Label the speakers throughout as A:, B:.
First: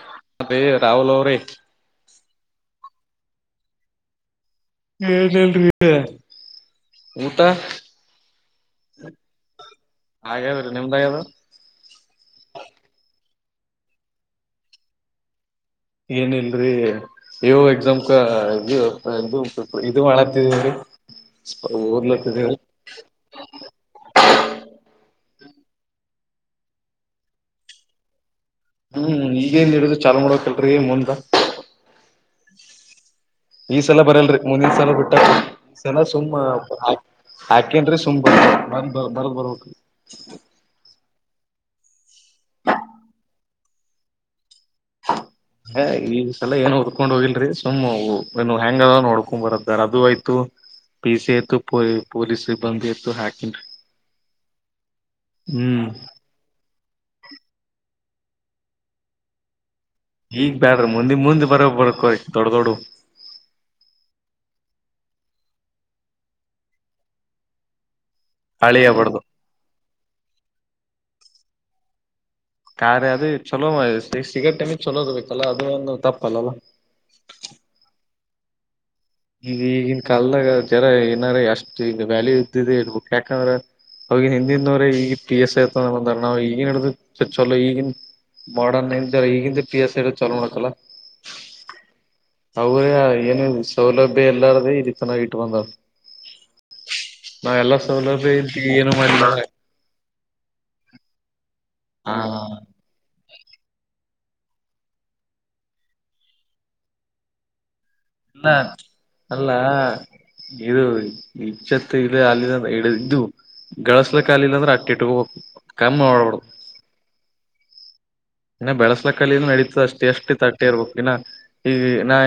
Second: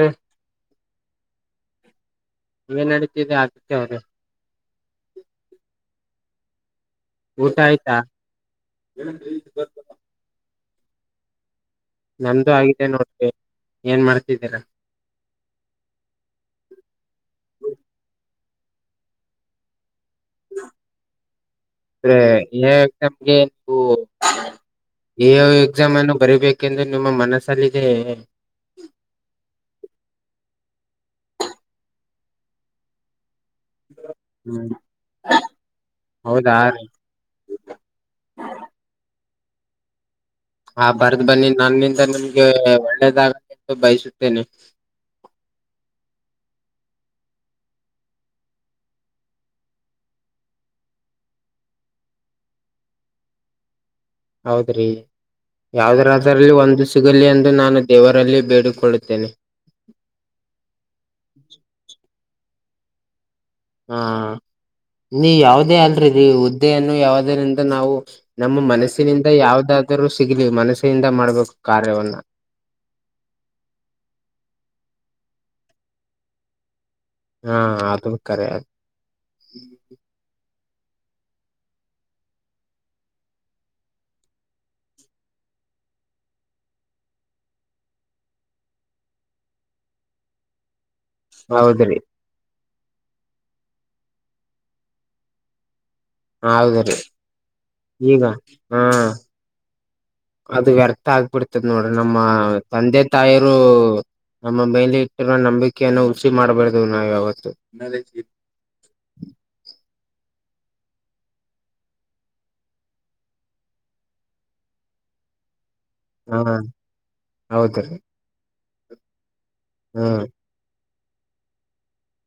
A: ರಿ
B: ಅ ರೇ ರಹುಲ್ ಅವ ರೇ
A: ಏನ್ ನಡತಿದೆ ಅಗತ್ಯ ಹೌದ
B: ಏನ್ [unintelligible] ಹೇಳಲ್ರರಿ
A: ಊಟ ಆಯ್ತಾ?
B: ಹಾಗೇದ್ ರೀ ನಿಮ್ದಾಗ ಅಗ್ಯಾದ
A: ನಮ್ದು ಆಗಿದೆ ನೋಡಿ ರೀ. ಏನ್ ಮಾಡ್ತಿದ್ದೀರಾ?
B: ಏನ ಇಲ್ರರಿ ನೀವು ಎಕ್ಸಾಮ್ ಕ [unintelligible] ಇದು ಮಾಡ
A: ಎಮಗೆು [unintelligible] ಎ ಎಕ್ಸಾಮ್ ಅನ್ನು ಬರಿಬೇಕೆಂದು ನಿಮ್ಮ ಮನಸ್ಸಲ್ಲಿದೆ
B: ಹ್ಮ್ ಈಗೇನ್ ಇದು ಚಾಲ್ ಮಾಡಕಲ್ರೀ ಮುಂದ ಈ ಸಲ ಬರಲ್ರಿ
A: ಹ್ಮ್
B: ಮುಂದಿನ ಸಲ ಬಿಟ್ಟ ಈ ಸಲ ಸುಮ್ಮ್
A: ಹೌದಾ ರೀ.
B: ಆಕೆ ಅಂದ್ರೆ ಸುಮ್ ಬರ್ ಬರ್ ಬರದ್ ಬರ್ಬೇಕ
A: ಹಾ ಬರ್ದ್ ಬನ್ನಿ ನನ್ನಿಂದ ನನ್ಗೆ ಒಳ್ಳೇದಾಗ ಬಯಸುತ್ತೇನೆ
B: ಹ ಈ ಸಲ ಏನು ಒದ್ಕೊಂಡ್ ಹೋಗಿಲ್ರರಿ ಸುಮ್ಮ್ ಏನು ಹೆಯಾಂಗ ಅದ ನೋಡ್ಕೊಂಡ್ ಬರದಾರ ಅದು ಆಯ್ತು ಪ ಸಿ ತ್ತು ಪ [unintelligible] ಪೊಲೀಸ್ ಸಿಬ್ಬಂದಿ ಆತ್ತು ಹಾಕಿನ್ ರೀ
A: ಹೌದ್ರಿ ಯಾವ್ದ್ರಾದ ಅದರಲ್ಲಿ ಒಂದು ಸಿಗಲಿ ಎಂದು ನಾನು ದೇವರಲ್ಲಿ ಬೇಡಿಕೊಳ್ಳುತ್ತೇನೆ.
B: ಈಗ್ ಬೇಡ್ರೀ ಮುಂದಿ ಮುಂದೆ ಬರೋ ಬರ್ ದೊಡ್ಡ ದೊಡ್ಡ
A: ಹಾ ನೀ ಯಾವದೇ ಅಲ್ರಿ ಹುದ್ದೆಯನ್ನು ಯಾವದಿಂದ ನಾವು ನಮ್ಮ
B: ಹಳಿಯ ಬಡ್ದು
A: ಮನಸ್ಸಿನಿಂದ ಯಾವದ್ರು ಸಿಗ್ಲಿ ಮನಸ್ಸಿನಿಂದ ಮಾಡ್ಬೇಕು ಕಾರ್ಯವನ್ನ
B: ಕಾರ್ಯ ಅದೇ ಚಲೋ ಸಿಗಟ್ ಟೈಮಿಗೆ ಚಲೋ ಸಿಗುರ್ಬೇಕೇಕಲ್ಲ ಅದು ಒಂದು ತಪ್ಪಲ್ಲಲ್ಲ
A: ಹಾ.. ಅದು ಕರೇ
B: ಈ ಈಗಿನ ಕಲ್ದಾಗ ಜರ ಏನಾರ ಎಷ್ಟು ಈಗ ವ್ಯಾಲ್ಯೂ ಇದ್ದಿದೆ ಇಬು ಯಾಕಂದ್ರ ಅವಗನ್ ಹಿಂದಿಂದವ್ರ ಈಗ ಪಿ ಎಸ್ ಐ ಆಯತ ಬಂದ ನಾವು ಈಗಿನ್ಡಿದ ಚ ಚಲೋ ಈಗನ್ ಮಾಡನ್ ಇ ಈಗಿಂದ ಪಿ ಎಸ್ ಐ ಚಾ ನೋಕಲ್ಲ [unintelligible]
A: ಹೌದ್ರಿ
B: ಅವ್ರ ಏನು ಸೌಲಭ್ಯ ಎಲ್ಲಾರ್ದೇ ಈ ರೀತನಾಗಿ ಇಟ್ ಬಂದವರು
A: ಹೌದ ರೀ. ಈಗ
B: ಸೌಲಭ್ಯ ಇ
A: ಹಾ
B: ಏನು ಮಾಡಿಲ್ಲ
A: ಅದು ವ್ಯರ್ಥ ಆಗ್ಬಿಡ್ತದ ನೋಡ್ರಿ ನಮ್ಮ
B: ಹಾ
A: ತಂದೆ ತಾಯಿರು ನಮ್ಮ ಮೇಲೆ ಇಟ್ಟಿರೋ ನಂಬಿಕೆಯನ್ನ ಹುಸಿ ಮಾಡ್ಬಾರ್ದ್ ನಾವಾವತ್ತು
B: ಇಲ್ಲ ಅಲ್ಲ ಇದು ಇಜತ್ತು ಇದು ಅಲ್ಲಿ ಇದು [unintelligible] ಗಳಸ್ಲ ಕಾಲ ಇಲ್ಲ ಅಂದ್ರೆ ಅಟ್ಟಿ ಇಟ್ಕೋಬೇಕು ಕಮ್ಮಿ
A: ಹಾ
B: ಮಾಡ್ಬಾರ್ದು
A: ಹೌದ ರೀ
B: ಇನ್ನ ಬೆಳಸಲ ಕಲ್ಲಿ ನಡೀತದ ಅಷ್ಟೇ
A: ಹ್ಮ್
B: ಎಷ್ಟು ತಟ್ಟೆ ಇರ್ಬೇಕು ಇನ್ನ ಈಗ ನಾ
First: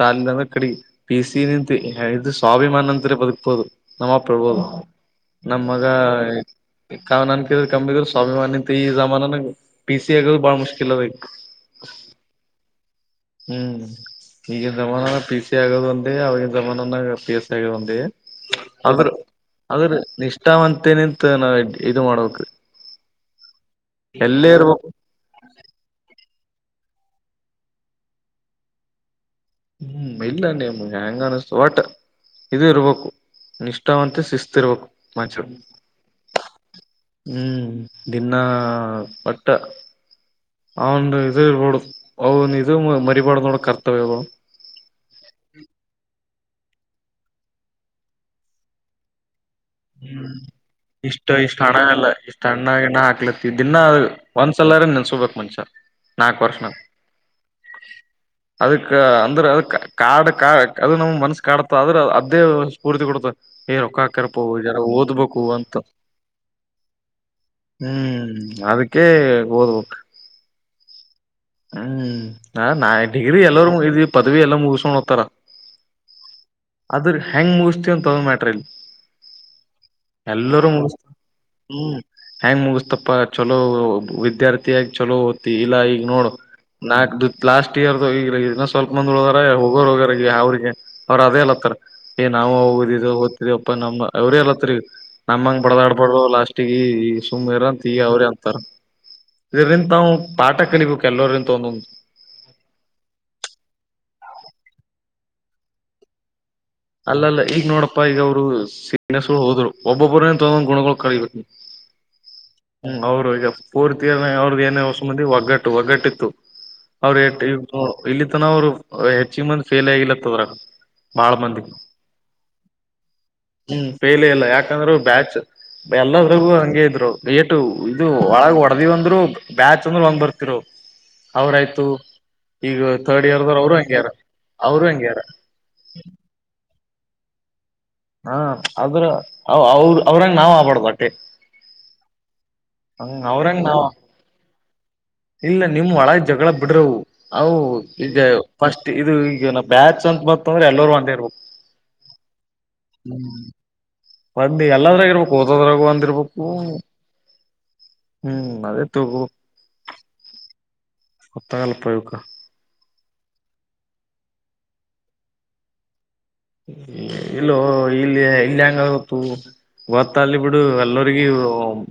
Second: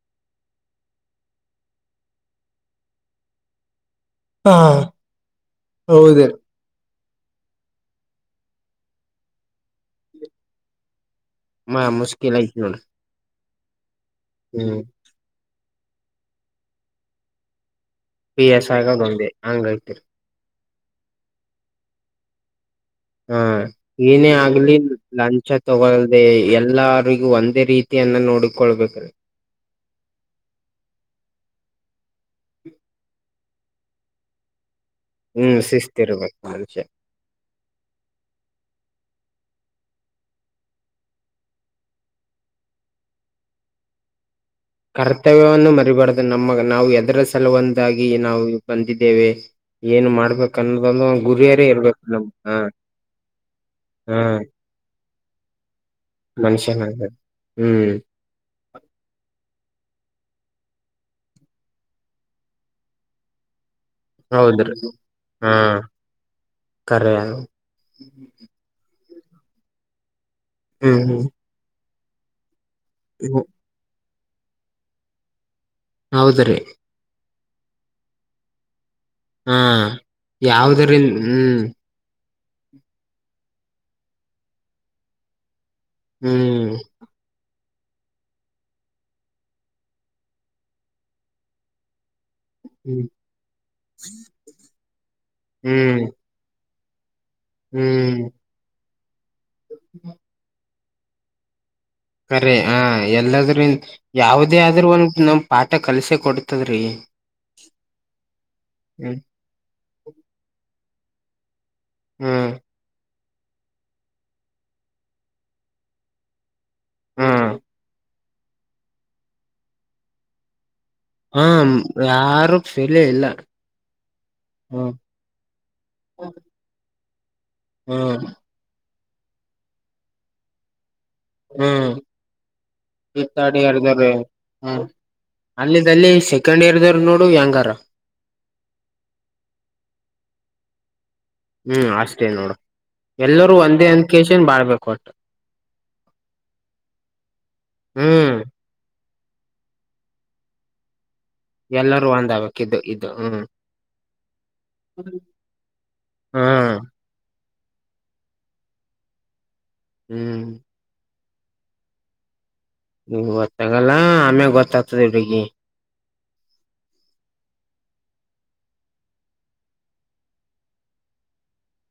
B: ತಾಲಿಂದ ಅಂದ್ರೆ ಕಡಿ ಪ ಸಿ ನಿಂತ [unintelligible] ಇದು ಸ್ವಾಭಿಮಾನ ಅಂತ್ರ ಬದುಕ್ಬೋದು ನಮ್ಮ ಅಪ್ಪಳಬ [unintelligible] ನಮ್ಮ ಮಗ
A: ಹೌದ್ರಿ
B: ಕ ನಾನ ಕಮ್ಮ [unintelligible] ಸ್ವಾಭಿಮಾನಿ ತ ಈ ಜಮಾನಾನ ಗ ಬಾ [unintelligible] ಮುಶ್ಕಿಲ್ಲಲ್ಲದ
A: ಮ ಮುಶ್ಕಿಲ ಆಯ್ತು ನೋಡ್
B: ಹ್ಮ್ ಈಗಿನ ಜಮಾನ ಪಿ ಸಿ ಆಗೋದ ಒಂದ ಅವವಾಗಿನ ಜಮಾನಾಗ ಪಿ ಎಸ್ ಸಿ ಆಗದ ಒಂದ
A: ಪಿ ಎಸ್ ಆಗದ
B: ಅ್ರ
A: ಒಂದೇ ಹಂಗೈತಿ
B: ಅದ್ರ ನಿಷಾವಂತೇನಂತ ನಾವ ಇ ಮಾಡಕ್
A: ಹಾ ಏನೇ ಆಗ್ಲಿ ಲಂಚ ತಗಲ್ದೆ. ಎಲ್ಲರಿಗೂ ಒಂದೇ ರೀತಿಯನ್ನ ನೋಡ್ಕೊಳ್ಬೇಕ್
B: ಹ್ಮ್ ಇಲ್ಲ ನೀಮ್ ಹೆಯಾಂಗ ಅನಿಸತು ವಟ ಇದು ಇರ್ಬೇಕು ನಿಷ್ಠಾವಂತೆ ಶಿಸ್ತಿರ್ಬೇಕು
A: ಹ್ಮ್ ಶಿಸ್ತಿರ್ಬೇಕು ಅಷೆ
B: ಹ್ಮ್ ದಿನಾ ಒಟ್ಟ ಅವನು ಇ ಅವನ್ ಇದು ಮರಿಬಾ ನೋಡ ಕರ್ತವ್ಯಗಳು
A: ಕರ್ತವ್ಯವನ್ನು ಮರಿಬಾರ್ದು ನಮ್ಮ ನಾವು ಎದರ ಸಲುವೊಂದಾಗಿ ನಾವು ಬಂದಿದ್ದೇವೆ ಏನ್
B: ಹ್ಮ್
A: ಮಾಡ್ಬೇಕ ಅನ್ನೋದೊಂದು ಒಂದ್
B: ಇಷ್ಟ ಇಷ್ಟು
A: ಗುರಿಯರೇ
B: ಹಣ
A: ಇರ್ಬೇಕು
B: ಎಲ್ಲ
A: ನಮ್
B: ಇಷ್ಟ
A: ಹ
B: ಅಣ್ಣಣ ಹಾಕ್ಲತ್ತ ದಿನ
A: ಹಾ
B: ಒಂದ ಸಲ್ಲಾರ ನನ್ ಸೋಬೇಕ ಮನ್ಸರ್
A: ಮನುಷ್ಯ ಹಾ ಹಾ ಹ್ಮ್
B: ಅದಕ್ ಅಂದ್ರೆ ಅದ ಕಾಡ್ ಕಾ ಅದದು ನಮ ಮನಸ್ಸ ಕಾಡತ ಆದ್ರೆ ಅದೇ ಸ್ಫೂರ್ತಿ ಕೊಡತ ಏ ರೊಕ್ಕ ಹಕರ್ಪ
A: ಹೌದ್ರಿ
B: ಜರ ಓದ್ಬೇಕು
A: ಹಾ
B: ಅಂತ
A: ಕರೆ ಹ್ಮ್
B: ಹ್ಮ್ ಅದಕ್ಕೆೇ ಓದ್ಬೇಕು
A: ಹ್ಮ್ ಹ್ಮ್
B: ಹ್ಮ್ ನಾ ಡಿಗ್ರಿ
A: ಹ್ಮ್
B: ಎಲ್ಲೂ ಇದ್ವಿ ಪದವಿ ಎಲ್ಲ ಮುಗಸ್ಕೊಂಡ್ ಹೋಗ್ತಾರ
A: ಹೌದ್ರೀ
B: ಅದ್ರ ಹೆಂಗ್ ಮುಗಿಸತಿವನ್ ತಗೊಂಡ ಮಾಡಟ್ರ ಇಲ್
A: ಹಾ ಯಾವ್ದರಿಂದ ಹ್ಮ್
B: ಹೆಯಾಂಗ್ ಮುಗಿಸತಪ್ಪಾ ಚಲೋ ವಿದ್ಯಾರ್ಥಿ ಆ ಚಲೋ ಓಡ್ತಿ ಇಲ್ಲ ಈಗ
A: ಹ್ಮ್
B: ನಾಕ್ ಲಾಸ್ಟ್ ಇಯರ್ದ ಇದನ್ನ ಸ್ವಲ್ಪ ಮಂದ್ ಉಳದಾರ ಹೋಗೋರು ಹೋಗಾರ ಅವ್ರಿಗೆ ಅವ್ರ ಅದೇ ಇಲ್ಲತ್ತಾರ ಏ ನಾವವು ಹೋಗುದಿದ
A: ಹ್ಮ್
B: ಓದ್ತಿದ ಅಪ್ಪ ನಮ್ಮ ಅವ್ರ ಎಲ್ಲತ್ರಿ ನಮ್ಮಂಗ
A: ಹ್ಮ್
B: ಬಡದಾಡ್ಬಡರು ಲಾಸ್ಟ್ ಗ ಈ ಸುಮ್ರ ಅಂತ ಈಗ ಅವ್ರೇ
A: ಹ್ಮ್
B: ಅಂತಾರ ಇದ್ರಂದ ತಾವು ಪಾಠ ಕಲಿಬೇಕ ಕೆಲವೋರಿ ತೊ
A: ಸರಿ ಹ ಎಲ್ಲದ್ರೂ ಯಾವದೇ ಆದ್ರೂ ಒಂದ ನಮ ಪಾಠ ಕಲ್ಸೆ ಕೊಡ್ತದ್ರೀ
B: ಅಲ್ಲಲ್ಲ ಈಗ ನೋಡಪ್ಪ ಈಗ ಅವರು
A: ಹ್ಮ್
B: ಸಸ ಹೋದ್ರು ಒಬ್ಬೊಬ್ರೇನ್ ತೊಗೊಂದ್ ಗುಣಗಳು ಕ
A: ಹ್ಮ್
B: ಹ್ಮ್ ಅವರು ಈಗ ಪೋರ್ತಿಯರ್ನ ಅವ್ರ್ದ ನೇಸಂದಿ ಒಗ್ಗಟ್ಟು ಒಗ್ಗಟ್ಟಿತ್ತು ಅವ್ರ
A: ಹ್ಮ್
B: ಇಲ್ಲಿ ತನ ಅವ್ರು ಹೆಚ್ಚಿ ಮಂದಿ ಫೇಲ್ ಆಗಿಲತ್ತದ್ರ
A: ಹಾ ಯಾರು ಸಲ ಇಲ್ಲ
B: ಹ್ಮ್ ಫೇಲ್ ಇಲ್ಲ ಯಾಕಂದ್ರೆ
A: ಹ್ಮ್
B: ಬ್ಯಾಚ್ ಎಲ್ಲದ್ರಗೂ ಹಂಗೆ ಇದ್ರು ಥೇಟ್ ಇದು
A: ಹ್ಮ್
B: ಒಳಗ ಹೊಡೆದಿವವ ಅಂದ್ರು ಬ್ಯಾಚ್ ಅಂದ್ರ ಒಂಗ್ ಬರ್ತಿರು ಅವ್ರಾಯ್ತು
A: ಹ್ಮ್
B: ಈಗ
A: ಈ
B: ಥರ್ಡ್ ಇಯರ್
A: ತರ್ಡ್
B: ದವರ್ ಅವರು ಹೆಂಗ್ಯಾರ ಅವರು ಹೆಂಗ್ಯಾರ
A: ಅಲ್ಲಿ ಅಲ್ಲಿ ಸೆಕೆಂಡ್ ಇಯರ್ ದವ್ರ ನೋಡು ವ್ಯಾಂಗಾರ
B: ಹಾ ಆದ್ರ ಅವ ಅವ್ರ ಅವ್ರಂಗ ನಾವ್ ಆಬಾರ್ದ ಅಟ್ಟೆ
A: ಹ್ಮ್ ಅಷ್ಟೇ ನೋಡು
B: ಹಂಗ
A: ಎಲ್ಲರೂ
B: ಅವ್ರಂಗ
A: ಒಂದೇ
B: ನಾವ್
A: ಒಂದ್ ಕೆೇಶನ್ ಬಾಳ್ಬೇಕುಂಟು
B: ಇಲ್ಲ ನಿಮ ಒಳ ಜಗಳ ಬಿಡ್ರವು ಅವು ಇ
A: ಹ್ಮ್
B: ಫಸ್ಟ್ ಇದು ಈಗ ನ ಬ್ಯಾಚ್ ಅಂತತ್ತ್ತ ಅಂದ್ರೆ ಎಲ್ಲರೂ ಒಂದೇ ಇರ್ಬೇಕು
A: ಎಲ್ಲರೂ ಒಂದಕ್ ಇದು ಹ್ಮ್
B: ಬಂದ ಎಲ್ಲದ್ರಾಗಾಗಿ ಇರ್ಬೇಕು ಓದೋದ್ರಾಗು ಅಂದಿರ್ಬೇಕು
A: ಹಾ
B: ಹ್ಮ್ ಅದೇ ತುಗು
A: ಹ್ಮ್
B: ಹೊತ್ತಾಗಲ್ಪಯುಗ
A: ನೀ ಗೊತ್ತಾಗಲ್ಲ ಆಮೇ ಗೊತ್ತಾಗ್ತದೆ ಬೆಗಿ
B: ಇಲ್ಲ ಇಲ್ಲಿ ಇಲ್ಲಿ ಹೆಂಗಗತ್ತು ಗೊತ್ ಅಲ್ಲಿ ಬಿಡು ಎಲ್ಲೋರಿಗಿ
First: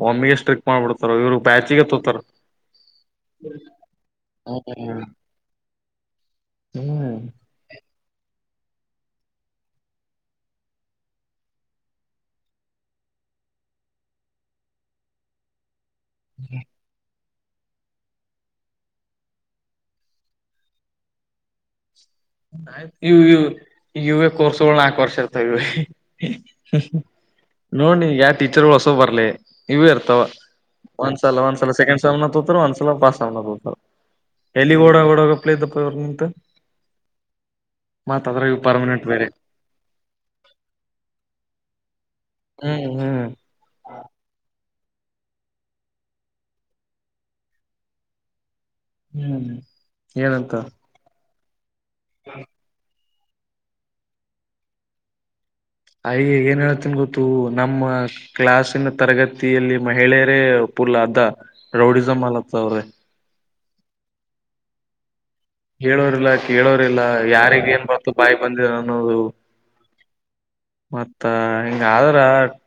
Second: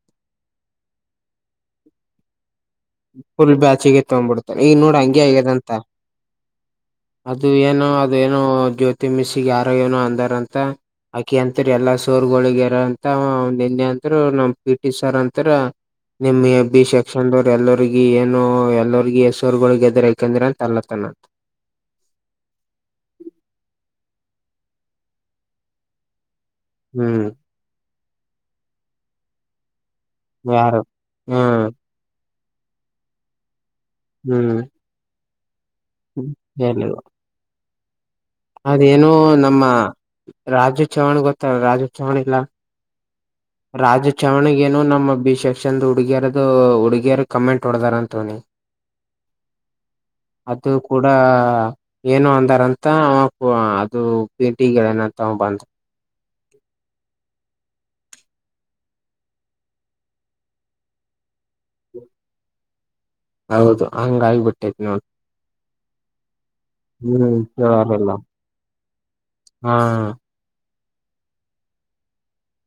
B: ಒಮ್ಮಿಗೆ ಸ್ಟ್ರಿಕ್ ಮಾಡ್ಬಿಡ್ತಾರ ಇವರು ಬ್ಯಾಚಿಗೇ ತೊತಾರ್
A: [inaudible] ಫುಲ್ ಬ್ಯಾಚಿಗೆ ತೊಂಬುಡ್ತಾ ಈಗ್ ನೋಡ
B: ಹ್ಮ್
A: ಹಂಗೆ ಆಗ್ಯದಂತ
B: ಹ್ಮ್
A: ಅ ಇದು ಏನೋ ಅದು ಏನೋ ಜ್ಯೋತಿ ಮಿಸ್ಸಿಗೆ ಯಾರ ಏನೋ ಅಂದಾರಂತೆ. ಆಕಿ ಅಂತೀರ ಎಲ್ಲಾ ಸಾರ್ ಗಳುಹೋಗ್ಯಾರ ಅಂತ ನಿನ್ನೆ ಅಂದರು ನಮ್ ಪಿ ಟಿ ಸರ್ ಅಂತರ ನಿಮ್ಮ್ ಎ ಬಿ ಸೆಕ್ಷನ್ದೊ ಎಲ್ಲೋರಿಗಿ ಏನೊ ಎಲ್ಲೋರಿಗಿ ಹೆಸರುಗಳಗೆದ್ರ ಯಾಕೆಂದ್ರೆ ಅಂತ ಅನ್ಲಾತನ
B: ಆಯ್ತು ಇವ್ ಇವ್ ಕೋರ್ಸುಗೊಳ್ಗ್ ನಾಲ್ಕು ವರ್ಷ್ ಇರ್ತಾವ್ ಇವೆ
A: ಹ್ಮ್
B: ನೋಡ್ ನೀ ಯಾ ಟೀಚರ್ಗಳು ಹೊಸವ್ ಬರ್ಲೆ ಇವೆ ಇರ್ತಾವ
A: ಯಾರು
B: ಒಂದ್ ಸಲ ಒಂದ್
A: ಹ್ಮ್
B: ಸಲ ಸೆಕಂಡ್ [unintelligible] ತೋತಾರ ಒಂದ್ಸಲ ಪಾಸ್ನ ತೋತಾರ
A: ಹ್ಮ್
B: ಎಲ್ಲಿ ಓಡ ಓಡೋಗಪ್ ಇದ್ದಪ್ಪ ಇವ್ರ ನಿಂತ
A: [inaudible]
B: ಮತ್ತದ್ರಾಗ
A: ಅದೇನೂ ನಮ್ಮ ರಾಜು ಚವ್ಹಾಣ್ ಗೊತ್ತ ರಾಜು ಚವ್ಹಾಣ್ ಇಲ್ಲಾ
B: ಹ್ಮ್ ಹ್
A: ರಾಜು ಚವಣಗ ನು ನಮ್ಮ ಬಿ ಸೆಕ್ಷನ್ ಹುಡುಗೆರದು ಹುಡುಗೆಯರ್ ಕಮೆಂಟ್ ಹೊಡ್ದಾರಂತವ್ನಿಗೆ
B: ಹ್ಮ್ ಏನಂತ
A: ಅದು ಕೂಡ ಏನು ಅಂದಾರಂತ ಅದು ಪಿ ಟೆಗೆಳ್ಯಾನಂತ ಅವ ಬಂದ್
B: ಅಯ್ ಏನ್ ಹೇಳೇತನ್ ಗೊತ್ತೂ ನಮ್ಮ ಕ್ಲಾಸಿನ ತರಗತಿಯಲ್ಲಿ ಮಹಿಳೆಯರೇ ಪುಲ್ ಅರ್ದ ರೌಡಿಸಮ್ ಅಲತ್ತ ಅವ್ರೆ
A: ಹೌದು ಹಂಗ ಆಗ್ಬಿಟ್ಟೈತ್ ನೋಡ್
B: ಹೇಳೋರಿಲ್ಲ ಕೇಳೋರಿಲ್ಲ
A: ಹ್ಮ್
B: ಯಾರಿಗ್ ಏನ್ ಬತು
A: ಕೇಳೋರೆಲ್ಲ
B: ಬಾಯಿ ಬಂದಿದೆ ಅನ್ನೂದು
A: ಹಾ
B: ಮತ್ತ ಹಿಂಗ್ ಆದ್ರ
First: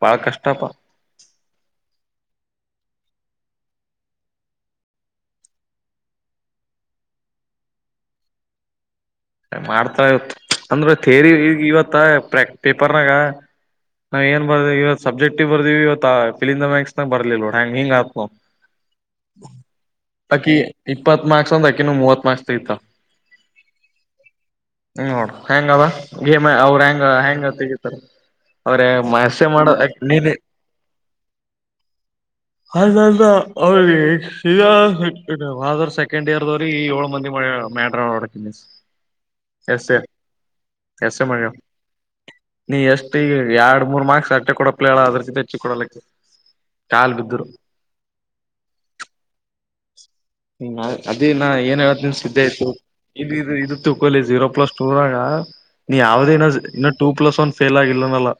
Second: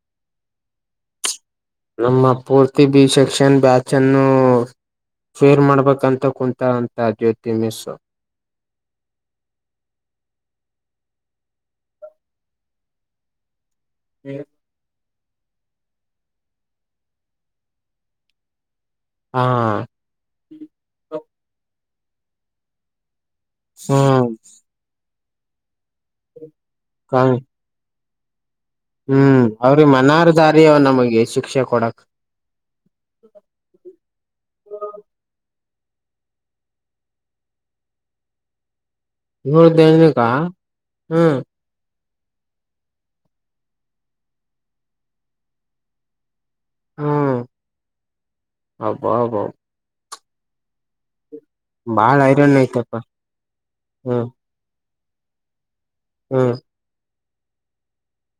B: ಬಾಳ್ ಕಷ್ಟಪ
A: ನಮ್ಮ ಪೂರ್ತಿ ಬಿ ಸೆಕ್ಷನ್ ಬ್ಯಾಚ್ ಅನ್ನು ಫೇಲ್ ಮಾಡ್ಬೇಕಂತ ಕುಂತರ್ ಅಂತ ಆ ಜ್ಯೋತಿ ಮಿಸ್
B: ಮಾಡ್ತಾ ಇತ್ ಅಂದ್ರ ಥೇರಿ ಈಗ ಇವತ್ತ ಪ್ರಕ್ ಪೇಪರ್ನಾಗ ನಾವ್ ಏನ್ ಬರ್ದೆ ಇವತ್ ಸಬ್ಜೆಕ್ಟ್ ಬರ್ವತ್ ಫಿಲ್ ಇಂದ ಬಾಕ್ಸ್ ಮಕ್ಸ್ನಾಗ ಬರ್ಲಿಲ್ ನೋಡ್ ಹ ಹೆ ಹಿಂಗ ಆತ್
A: ಹಾ
B: ಅಕಿ ಇಪ್ಪತ್ ಮಾರ್ಕ್ಸ್ ಅಂದ್ ಅಕಿನು ಮೂವತ್ ಮಾರ್ಕ್ಸ್ ತಗಿತಳ್
A: ಸೊ
B: ಹ್ಮ ನೋಡ ಹೆಂಗದ ಗೇಮ್ ಅವ್ರ ಹೆಂಗ್ ಹೆಂಗ್ ತೆಗತಾರ
A: ಹ್ಮ್ ಅವ್ರಿಗ್ ಮನಾರ್ ಸಾರಿಅವ ನಮಗ್ ಶಿಕ್ಷೆ ಕೊಡಾಕ್
B: ಅದ ಅದ ಅವ್ರಗ [unintelligible] ಹೋದವರ್ಷ್ ಸೆಕೆಂಡ್ ಇಯರ್ದವ್ರಿಗಿ ಏಳ್ ಮಂದಿಗಿ ಮಾಡ್ಯಾಳ ಮಡ್ರಾಳ್ ನೊಡ್ ಮಿಸ್
A: ಮೂರ್ ದಿಸುಕ್ಕಾ
B: ಎಸ್ ಎ ಮಳ ನೀ ಎಷ್ಟು ಈಗ ಎರಡ್ ಮೂರ್ ಮಾರ್ಕ್ಸ್ ಅಷ್ಟೇ ಕೊಡಪ್ಲೆಳ ಅದ್ರ ಕಿತ ಹೆಚ್ಚಿ ಕೊಡಲಕ್ಕಿ ಕಾಲ್
A: ಹ್ಮ್
B: ಬಿದ್ರು
A: ಅಬ್ಬ ಅಬ್ಬಬಾ
B: ಹ ಅದೇ ನಾ ಏನ್ಹೇಳತ್ಈನ್
A: ಬಾಳ
B: ಸಿದ್ದೇಶ್
A: ಐರನ್
B: [unintelligible] ಆಯ್ತು
A: ಐತಪ್ಪ
B: ಇದ್ ಇದ್ ಇದು ತಿಕೊಲೆ
A: ಹ್ಮ್
B: ಜೀರೋ ಪ್ಲಸ್ ಊರಾಗ ನೀ ಯಾವ್ದೇ ಇನ
A: ಹ್ಮ್
B: ಇನ್ನ ಟೂ ಪ್ಲಸ್ ಒನ್ ಫೇಲ್ ಆಗಿಲ್ಲನಲ್ಲ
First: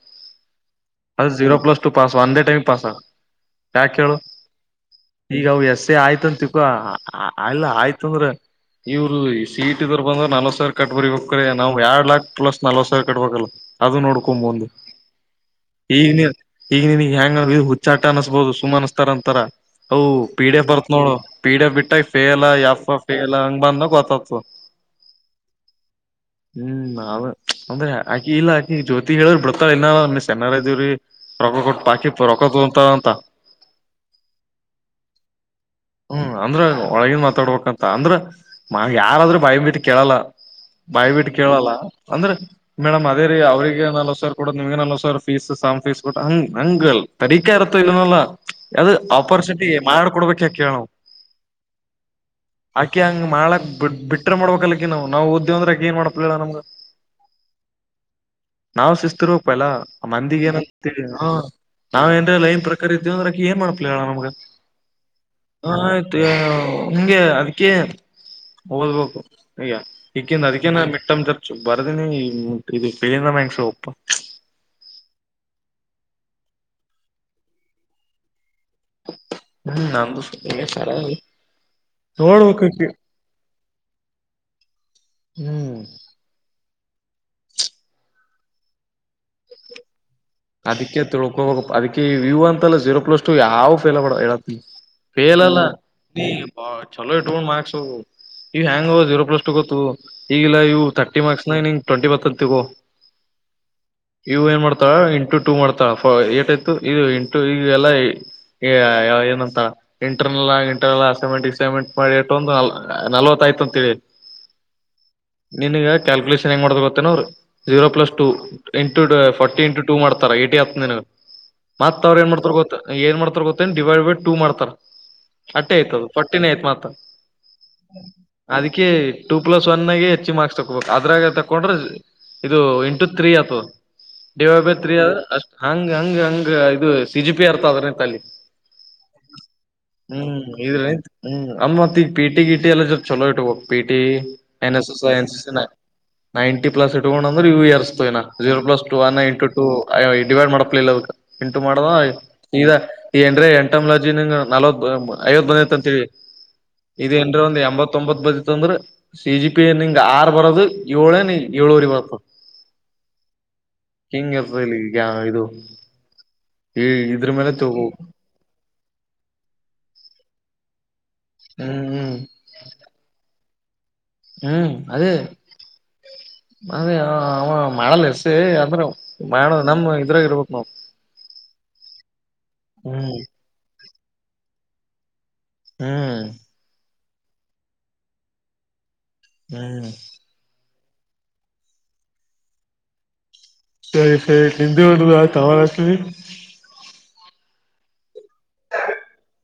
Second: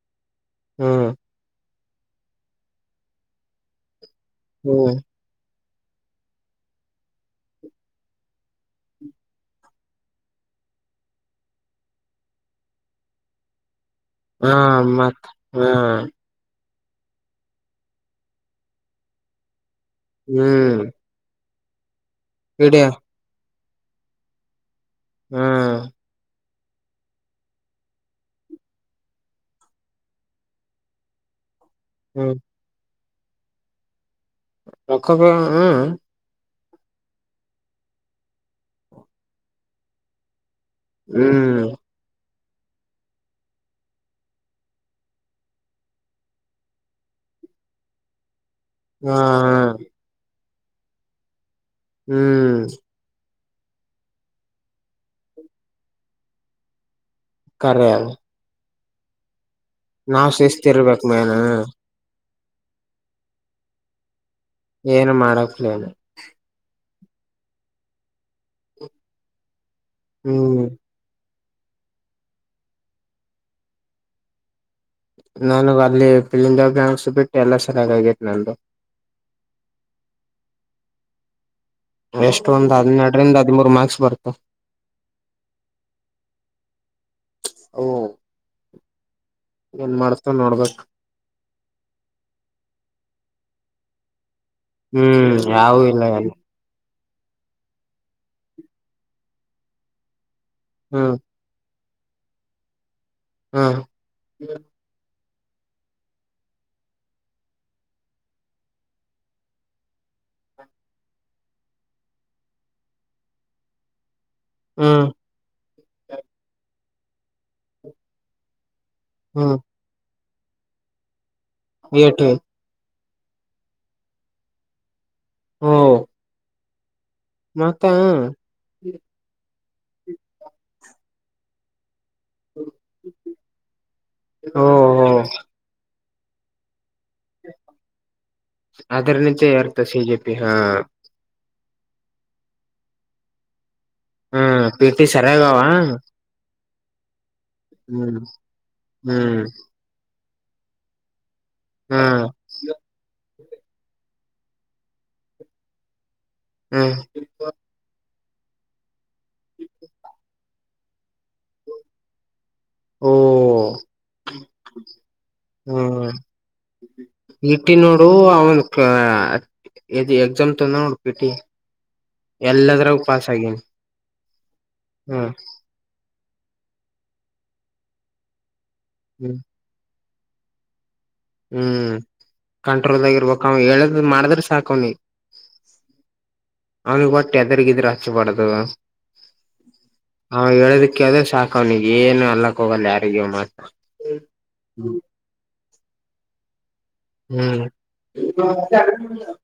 A: ಹ್ಮ
B: ಅದುಝೀರೋ ಪ್ಲಸ್ ಟು ಪಾಸ್ ಒಂದೇ ಟೈಮ್ ಪಾಸ್ ಯಾಕೆ ಹೇಳು
A: ಹ್ಮ್
B: ಈಗ ಅವ್ ಎಸ್ಸೇ ಆಯ್ತಂತ ತಿಕ್ಕೋ ಆಲ್ಲ ಆಯ್ತುಂದ್ರ ಇವ್ರು ಸೀಇಟಿ ದೊರ್ ಬಂದ್ರ್ ನಲ್ವತ್ ಸಾರ ಕಟ್ಬರಿಬೇಕ್ಕರೆ ನಾವ್ ಎರಡ್ ಲಾಕ್ಸ್ ಪ್ಲಸ್ ನಲ್ವತ್ ಸಾರ ಕಟ್ಬಕಲ್ಲ. ಅದು
A: ಹಾ
B: ನೋಡ್ಕೊಮೊದ್ಲ
A: ಮತ್ ಹಾ
B: ಈಗ ಈಗ ನಿನಗ್ ಹೆಂಗ ಇದ್ ಹುಚ್ಚಾಟ ಅನಸ್ಬೋದು ಸುಮ್ ಅನಸ್ತಾರಂತಾರ ಅವು ಪೀಡೆ
A: ಹ್ಮ್
B: ಬರ್ತ್ ನೋಡು ಪೀಡಿಎಪ್ ಬಿಟ್ಟಗಾ ಫೇಲ್
A: ಇಡಿಯ
B: ಯಪ್ಪಾ ಫೇಲ್ ಹಂಗ ಬಂದ ಗೊತ್ತಾತದ್
A: ಹಾ
B: ಹುಂ ನಾವ್ ಅಂದ್ರೆ ಆಕಿ ಇಲ್ಲಾ ಆಕಿ ಜ್ಯೋತಿ ಹೇಳಿದ್ರ ಬಿಡ್ತಾಳ ಇನ್ನಾ ಸಣ್ಣಾರ ಅದ್ದಿವ್ರೀ ರೊಕ್ಕ ಕೊಟ್ಟು ಪಾಕಿತ್ತು
A: ಹ್ಮ್
B: ರೊಕ್ಕ ತೋಗೋತಾಳಂತ
A: ರೊಕ್ಕಾ ಬಿಡಲಾ ಹ
B: ಹು ಅಂದ್ರ ಒಳಗಿ ನ್ ಮಾತಾಡ್ಬೇಕಂತ ಅಂದ್ರ ಯಾರಾದ್ರೂ ಬಾಯ ಬಿಟ್ಟು ಕೇಳಲ್ಲಾ ಬಾಯ್ ಬಿಟ್ಟು
A: ಹ್ಮ್
B: ಕೇಳಲ್ಲಾ ಅಂದ್ರ ಮೇಡಮ್ ಅದೇ ರಿ ಅವ್ರಗ ನಲ್ವತ್ತ ಸಾವಿರ ಕೊಡದ ನಿಮಗೆ ನಲ್ವತ್ತ ಸಾವಿರ ಫೀಸ್ ಸ್ ಫೀಸ್ ಕೊಟ್ಟ ಹಂಗ್ ಹಂಗಲ್ ತಡೀಕಾ ಇರುತ್ತೋ ಇದನಲ್ಲಾ ಅದು
A: ಹಾ
B: ಆಪರ್ಚುನೆಟಿ ಮಾಡಡ್ಬೇಕ ಯಾಕ ಕೇಳವ
A: ಹುಂ
B: ಆಕಿ ಹಂಗ್ ಮಾಡಕ್ ಬಿ ಬಿಟ್ರೆ ಮಾಡ್ಬೇಕ ಆಕಿ ನಾವು ಓತಿದ್ದವೆಂದರ ಏನ್ ಮಾಡಪ್ಲಿಲ್ಲಡ ನಮ್ಗ
A: ಕರೆ ಅದ
B: ನಾವ್ ಶಿಸ್ತು ಇರಬೇಕ ಫೈಲಾ
A: ನಾವ್
B: ಮಂದಿಗ
A: ಶಿಸ್ತಿರ್ಬೇಕ್
B: ಏನತ್ತವಿ ಹ
A: ಮೇನ್
B: ನಾವ ಏನ್ರ ಲೈನ್ ಪ್ರಕಾರ ಇದ್ವಿ ಅಂದರ್ ಏನ್ ಮಾಡ್ಲಪೆ ಆಳ ನಮಗ
A: ಏನ್ ಮಾಡಕ್
B: ಹ ಆಯ್ತು ಹಂಗೆ ಅದಕೇ ಓದಬೇಕು ಈಗ ಇಕಿಂದ
A: ಹ್ಮ್
B: ಅದಕೇ ನ ಮಿಟ್ಟಮ್ ಜರ್ ಬರ್ದಿನಿ ಇದು ಪೆಲ್ ಒಪ್ಪ [unintelligible]
A: ನನಗ ಅಲ್ಲಿ ಫಿಲ್ ಇಂದ ಬ್ಯಾಂಕ್ಸ್ ಬಿಟ್ಟು ಎಲ್ಲಾ ಸರಿಯಾಗಿ ಆಗೇತಿ ನಂದು
B: ಹುಂ ನಂದು [unintelligible]
A: ನೆಕ್ಸ್ಟ್ ಒಂದು
B: ನೋಡ್ಬೇಕಕಿ
A: ಹನ್ನೆರಡ್ರಿಂದ ಹದಿಮೂರು ಮಾರ್ಕ್ಸ್ ಬರತಾವ
B: ಹುಂ
A: ಓ ಏನ್ ಮಾಡ್ತವ ನೋಡ್ಬೇಕ
B: ತಿಳ್ಕೋಬೇಕ ಅದಕ್ಕೆ ಇವು ಅಂತಲ್ಲಾ ಜೀರೋ ಪ್ಲಸ್ ಟು ಯಾವ ಫೇಲ್ ಆಗ್ಬಾರ್ದ.
A: ಹ್ಮ್
B: ಪೇಲ ಅಲ್ಲಾ
A: ಯಾವು ಇಲ್ಲ
B: ನೀ
A: ಎಲ್ಲ
B: ಹಾ ಚಲೋ ಇಟಕೊಂಡ ಮಾರ್ಕ್ಸ್ ಇವ್ ಹೆಂಗ್ ಜೀರೋ ಪ್ಲಸ್ ಟು ಗೊತ್ತು ಈಗಲ್ಲ ಇವು
A: ಹ್ಮ್
B: ತರ್ಟಿ ಮಾರ್ಕ್ಸ್ ನಿಂಗ್ ಟ್ವೆಂಟಿಬಂತ್ ಅಂತ ತಿಳ್ಕೊ
A: ಹ್ಮ್
B: ಇವು ಏನ್ ಮಾಡ್ತಾಳ್ ಟು ಟು ಮಾಡ್ತಳ ಫ ಏಟ್ ಇತು ಇದು ಇಂಟು ಇವೇಲಾ ಏನಂತಾಳ ಇಂಟರ್ನಲ್ ಆ ಇಂಟರ್ನಲ್ ಅಸೈನ್ಮೆಂಟ್ ಇಸೆಮೆಂಟ್ ಮಾಡಿಟ್ಟ ಒಂದು ನಲ್ವತ್ ಆಯ್ತ ಅಂತ ತಿಳಿ
A: ಹುಂ
B: ನಿನ್ನಗ ಕ್ಯಾಲ್ಕುಲೇಷನ್ ಹೆಂಗ ಮಾಡ ಗೊತ್ತೇನವರ್ ಜೀರೋ ಪ್ಲಸ್ ಟು ಇಂಟು
A: ಹ್ಮ್
B: ಫಾರ್ಟಿ ಇಂಟು ಟು ಮಾಡ್ತಾರ ಏಟಿ ಆಯ್ತದ ನಿಂಗ್ ಮತ್ತ ಅವರು
A: ಏಟ
B: ಏನ್ ಮಾಡ್ತಾರ ಗೊತ್ತನ್ ಏನ್ ಮಾಡ್ತಾರ ಗೊತ್ತೇನ ಡಿವೈಡ್ ಬೈ ಟೂ ಮಾಡ್ತಾರ ಅಟ್ಟೆ ಆಯ್ತದು ಫೊರ್ಟ್ಟಿನ ಆಯ್ತ್ ಮತ್
A: ಮತ್ತ್
B: ಅದಿಕ್ಕೆ ಟೂ ಪ್ಲಸ್ ಒನಾಗೆ ಹೆಚ್ಚಗಿ ಮಾರ್ಕ್ಸ್ ತಕೊಬೇಕು ಅದ್ರಾಗ ತಕೊಂಡ್ರ ಇದು ಇಂಟು ತ್ರೀ ಅತದ ಡಿವೈಡೆಡ್ ಬೈ ತ್ರಿ
A: ಓಹೋ
B: ಆದ್ರ ಹಂಗ ಹಂಗ ಹಂಗ ಇದು ತಿಜುಪಿ ಅರ್ತ ಆದ್ರ ತಲ್ಲಿ
A: ಅದ್ರಲಿಂತ ಇರ್ತ ಸಿ ಜೆ ಪಿ
B: ಹ್
A: ಹಾ
B: ಇದ್ರೆ ಹುಂ ಅಮ್ ಮತ್ ಈಗ ಪಿಟಿ ಇ ಟಿ ಎಲ್ಲ ಚೊಲೋ ಇಟಗೋ ಪಿ ಟಿ
A: ಹ್ಮ್
B: N
A: P
B: S S
A: T
B: S
A: ಸರಿಯಾಗವ
B: ನೈಂಟಿ ಪ್ಲಸ್ ಇಟ್ಕೊಂಡಂದ್ರ ಇವು ಏರಸ್ತಿವ
A: ಹ್ಮ್
B: ಇವ್ ಜೀರೋ ಪ್ಲಸ್ ಟೂ ಒನ್
A: ಹ್ಮ್
B: ಡಿವೈಡ್ ಮಾಡಪ್ಲೆ ಇಲ್ಲ ಅದಕ ಇಂಟು ಮಾಡದ
A: ಹಾ
B: ಈ ಏನ್ರ ಎಂಟ್ ನಲ್ವತ್ ಐವತ್ ಬಂದೈತಿ ಅಂತ ತಿಳಿ
A: ಹ್ಮ್
B: ಇದೇ ಎಂಬತ್ತೊಂಬತ್ ಬದತ್ಂದ್ರ ಸಿ ಜಿ ಪಿ ನಿಂಗ ಆರ್ ಬರೋದು ಏಳ ಏಳುವರಿ ಬರ್ತದಾ
A: ಓ
B: ಇರ್ತದ ಇಲ್ಲಿ ಇದು
A: ಹುಂ
B: ಈ ಇದ್ರ ಮೇಲೆ
A: ಇಟ್ಟಿ
B: ತಿಳ್ಕೋಬೇಕು
A: ನೋಡು ಅವನ್ ಎ ಎಕ್ಸಾಮ್ ತನ ನೋಡ ಟಿ
B: ಹ್ಮ್ ಹ್ಮ್
A: ಎಲ್ಲದರು ಪಾಸ್ ಆಗನಿ.
B: ಹ್ಮ್ ಅದೇ ಮ ಅವ ಮಾಡಲ್ ಇರ್ಸಿ ಅಂದ್ರ.
A: ಹ್ಮ್
B: ಮಾಡ ನಮ ಇದ್ರಾಗ ಇರ್ಬೇಕ ನಾವು.
A: ಹ್ಮ್ ಕಂಟ್ರೋಲ್ದಾಗಿ ಇರ್ಬೇಕ ಅವ ಹೇಳದ ಮಾಡಿದ್ರೆ ಸಾಕವನಿಗೆ.
B: ಹ್ಮ್
A: ಅವ್ನಿಗೆ ಒಟ್ಟು ಎದರ್ಗಿದ್ರರು ಹಚ್ಚಬಾರ್ದದು
B: ಹ್ಮ್
A: ಹ ಹೇಳೋದಕ್ಕೆ ಕೇಳಿದ್ರೆ ಸಾಕ ಅವ್ನಿಗೆ ಏನು ಅನೋಕ್ಕ ಹೋಗಲ್ಲ ಯಾರಿಗೂ ಮಾ
B: ಸರಿ ಸರಿ [unintelligible] ತಮರಾ [unintelligible]
A: ಹ್ಮ್ [unintelligible] [unintelligible]